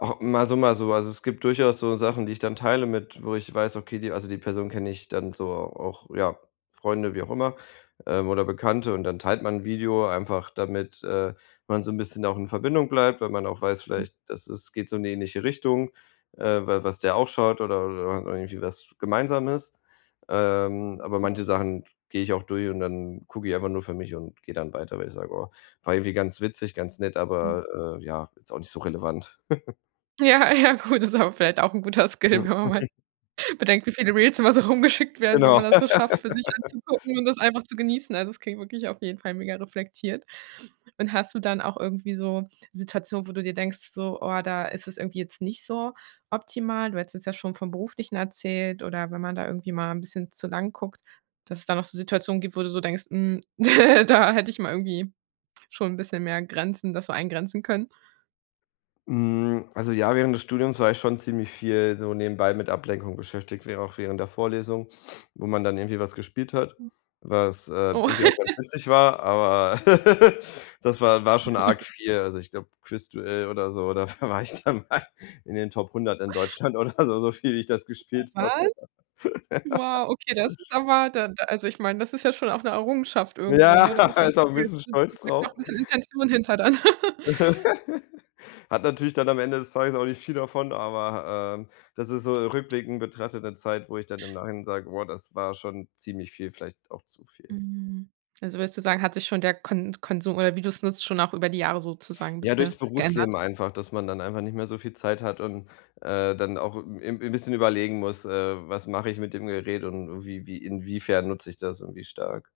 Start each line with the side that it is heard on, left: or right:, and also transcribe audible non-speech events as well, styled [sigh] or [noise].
left: Ah, mal so, mal so, also es gibt durchaus so Sachen, die ich dann teile mit wo ich weiß, okay die also, die Person kenne ich dann so auch, ja, Freunde, wie auch immer, ähm, oder Bekannte und dann teilt man 'n Video einfach, damit, äh, man so 'n bisschen auch in Verbindung bleibt, weil man auch weiß
right: Hm.
left: vielleicht, das ist geht so in die ähnliche Richtung, äh, weil was der auch schaut oder oder und irgendwie was Gemeinsames, ähm, aber
right: Hm.
left: manche Sachen gehe ich auch durch und dann gucke ich einfach nur für mich und gehe dann weiter, weil ich sage: „Oh, war irgendwie ganz witzig, ganz nett,
right: Mhm.
left: aber, äh, ja, ist auch nicht so relevant.“ [chuckles]
right: Ja, ja, cool, das ist aber vielleicht auch 'n guter Skill,
left: Ja.
right: wenn man mal
left: [chuckles]
right: bedenkt, wie viele Reels immer so rumgeschickt werden, wenn
left: Genau.
right: man das so schafft, für sich
left: [laughs]
right: anzugucken und das einfach zu genießen. Also, es klingt wirklich auf jeden Fall mega reflektiert. Und hast du dann auch irgendwie so Situationen, wo du dir denkst so, oh, da ist es irgendwie jetzt nicht so optimal? Du hättest es ja schon von Beruflichen erzählt oder wenn man da irgendwie mal 'n bisschen zu lang guckt, dass es da noch so Situationen gibt, wo du so denkst: „Hm, [giggles] da hätte ich mal irgendwie schon 'n bisschen mehr Grenzen das so eingrenzen können.“
left: Hm, also ja, während des Studiums war ich schon ziemlich viel so nebenbei mit Ablenkung beschäftigt, wäre auch während der Vorlesung, wo man dann irgendwie was gespielt hat,
right: Hm.
left: was, äh,
right: Oh.
left: irgendwie auch ganz
right: [giggles]
left: witzig war, aber [giggles] das war war schon arg
right: [chuckles]
left: viel, also ich glaube Quiz-Duell oder so, da war ich dann mal in den Top 100 n Deutschland oder so, so viel wie ich das
right: [unintelligible]
left: gespielt habe.
right: Wahl?
left: [giggles]
right: Wow, okay, das ist aber dann da also, ich meine, das ist ja schon auch 'ne Errungenschaft irgendwo,
left: Ja,
right: ne, da muss
left: [laughs]
right: man
left: ist auch
right: [unintelligible]
left: 'n bisschen stolz
right: steckt auch
left: drauf.
right: 'n bisschen Intention hinter dann. [giggles]
left: [giggles] Hat natürlich dann am Ende des Tages auch nicht viel davon, aber, ähm, das ist so rückblickend betrachtet 'ne Zeit, wo ich dann im Nachhinein sage: „Boah, das war schon ziemlich viel, vielleicht auch zu viel.“
right: Hm, also willst du sagen, hat sich schon der Kon Konsum oder wie du's nutzt, schon auch über die Jahre sozusagen
left: Ja, durchs
right: bisschen geändert?
left: Berufsleben einfach, dass man dann einfach nicht mehr so viel Zeit hat und, äh, dann auch 'n 'n bisschen überlegen muss: „Äh, was mache ich mit dem Gerät und und wie wie inwiefern nutze ich das irgendwie stark?"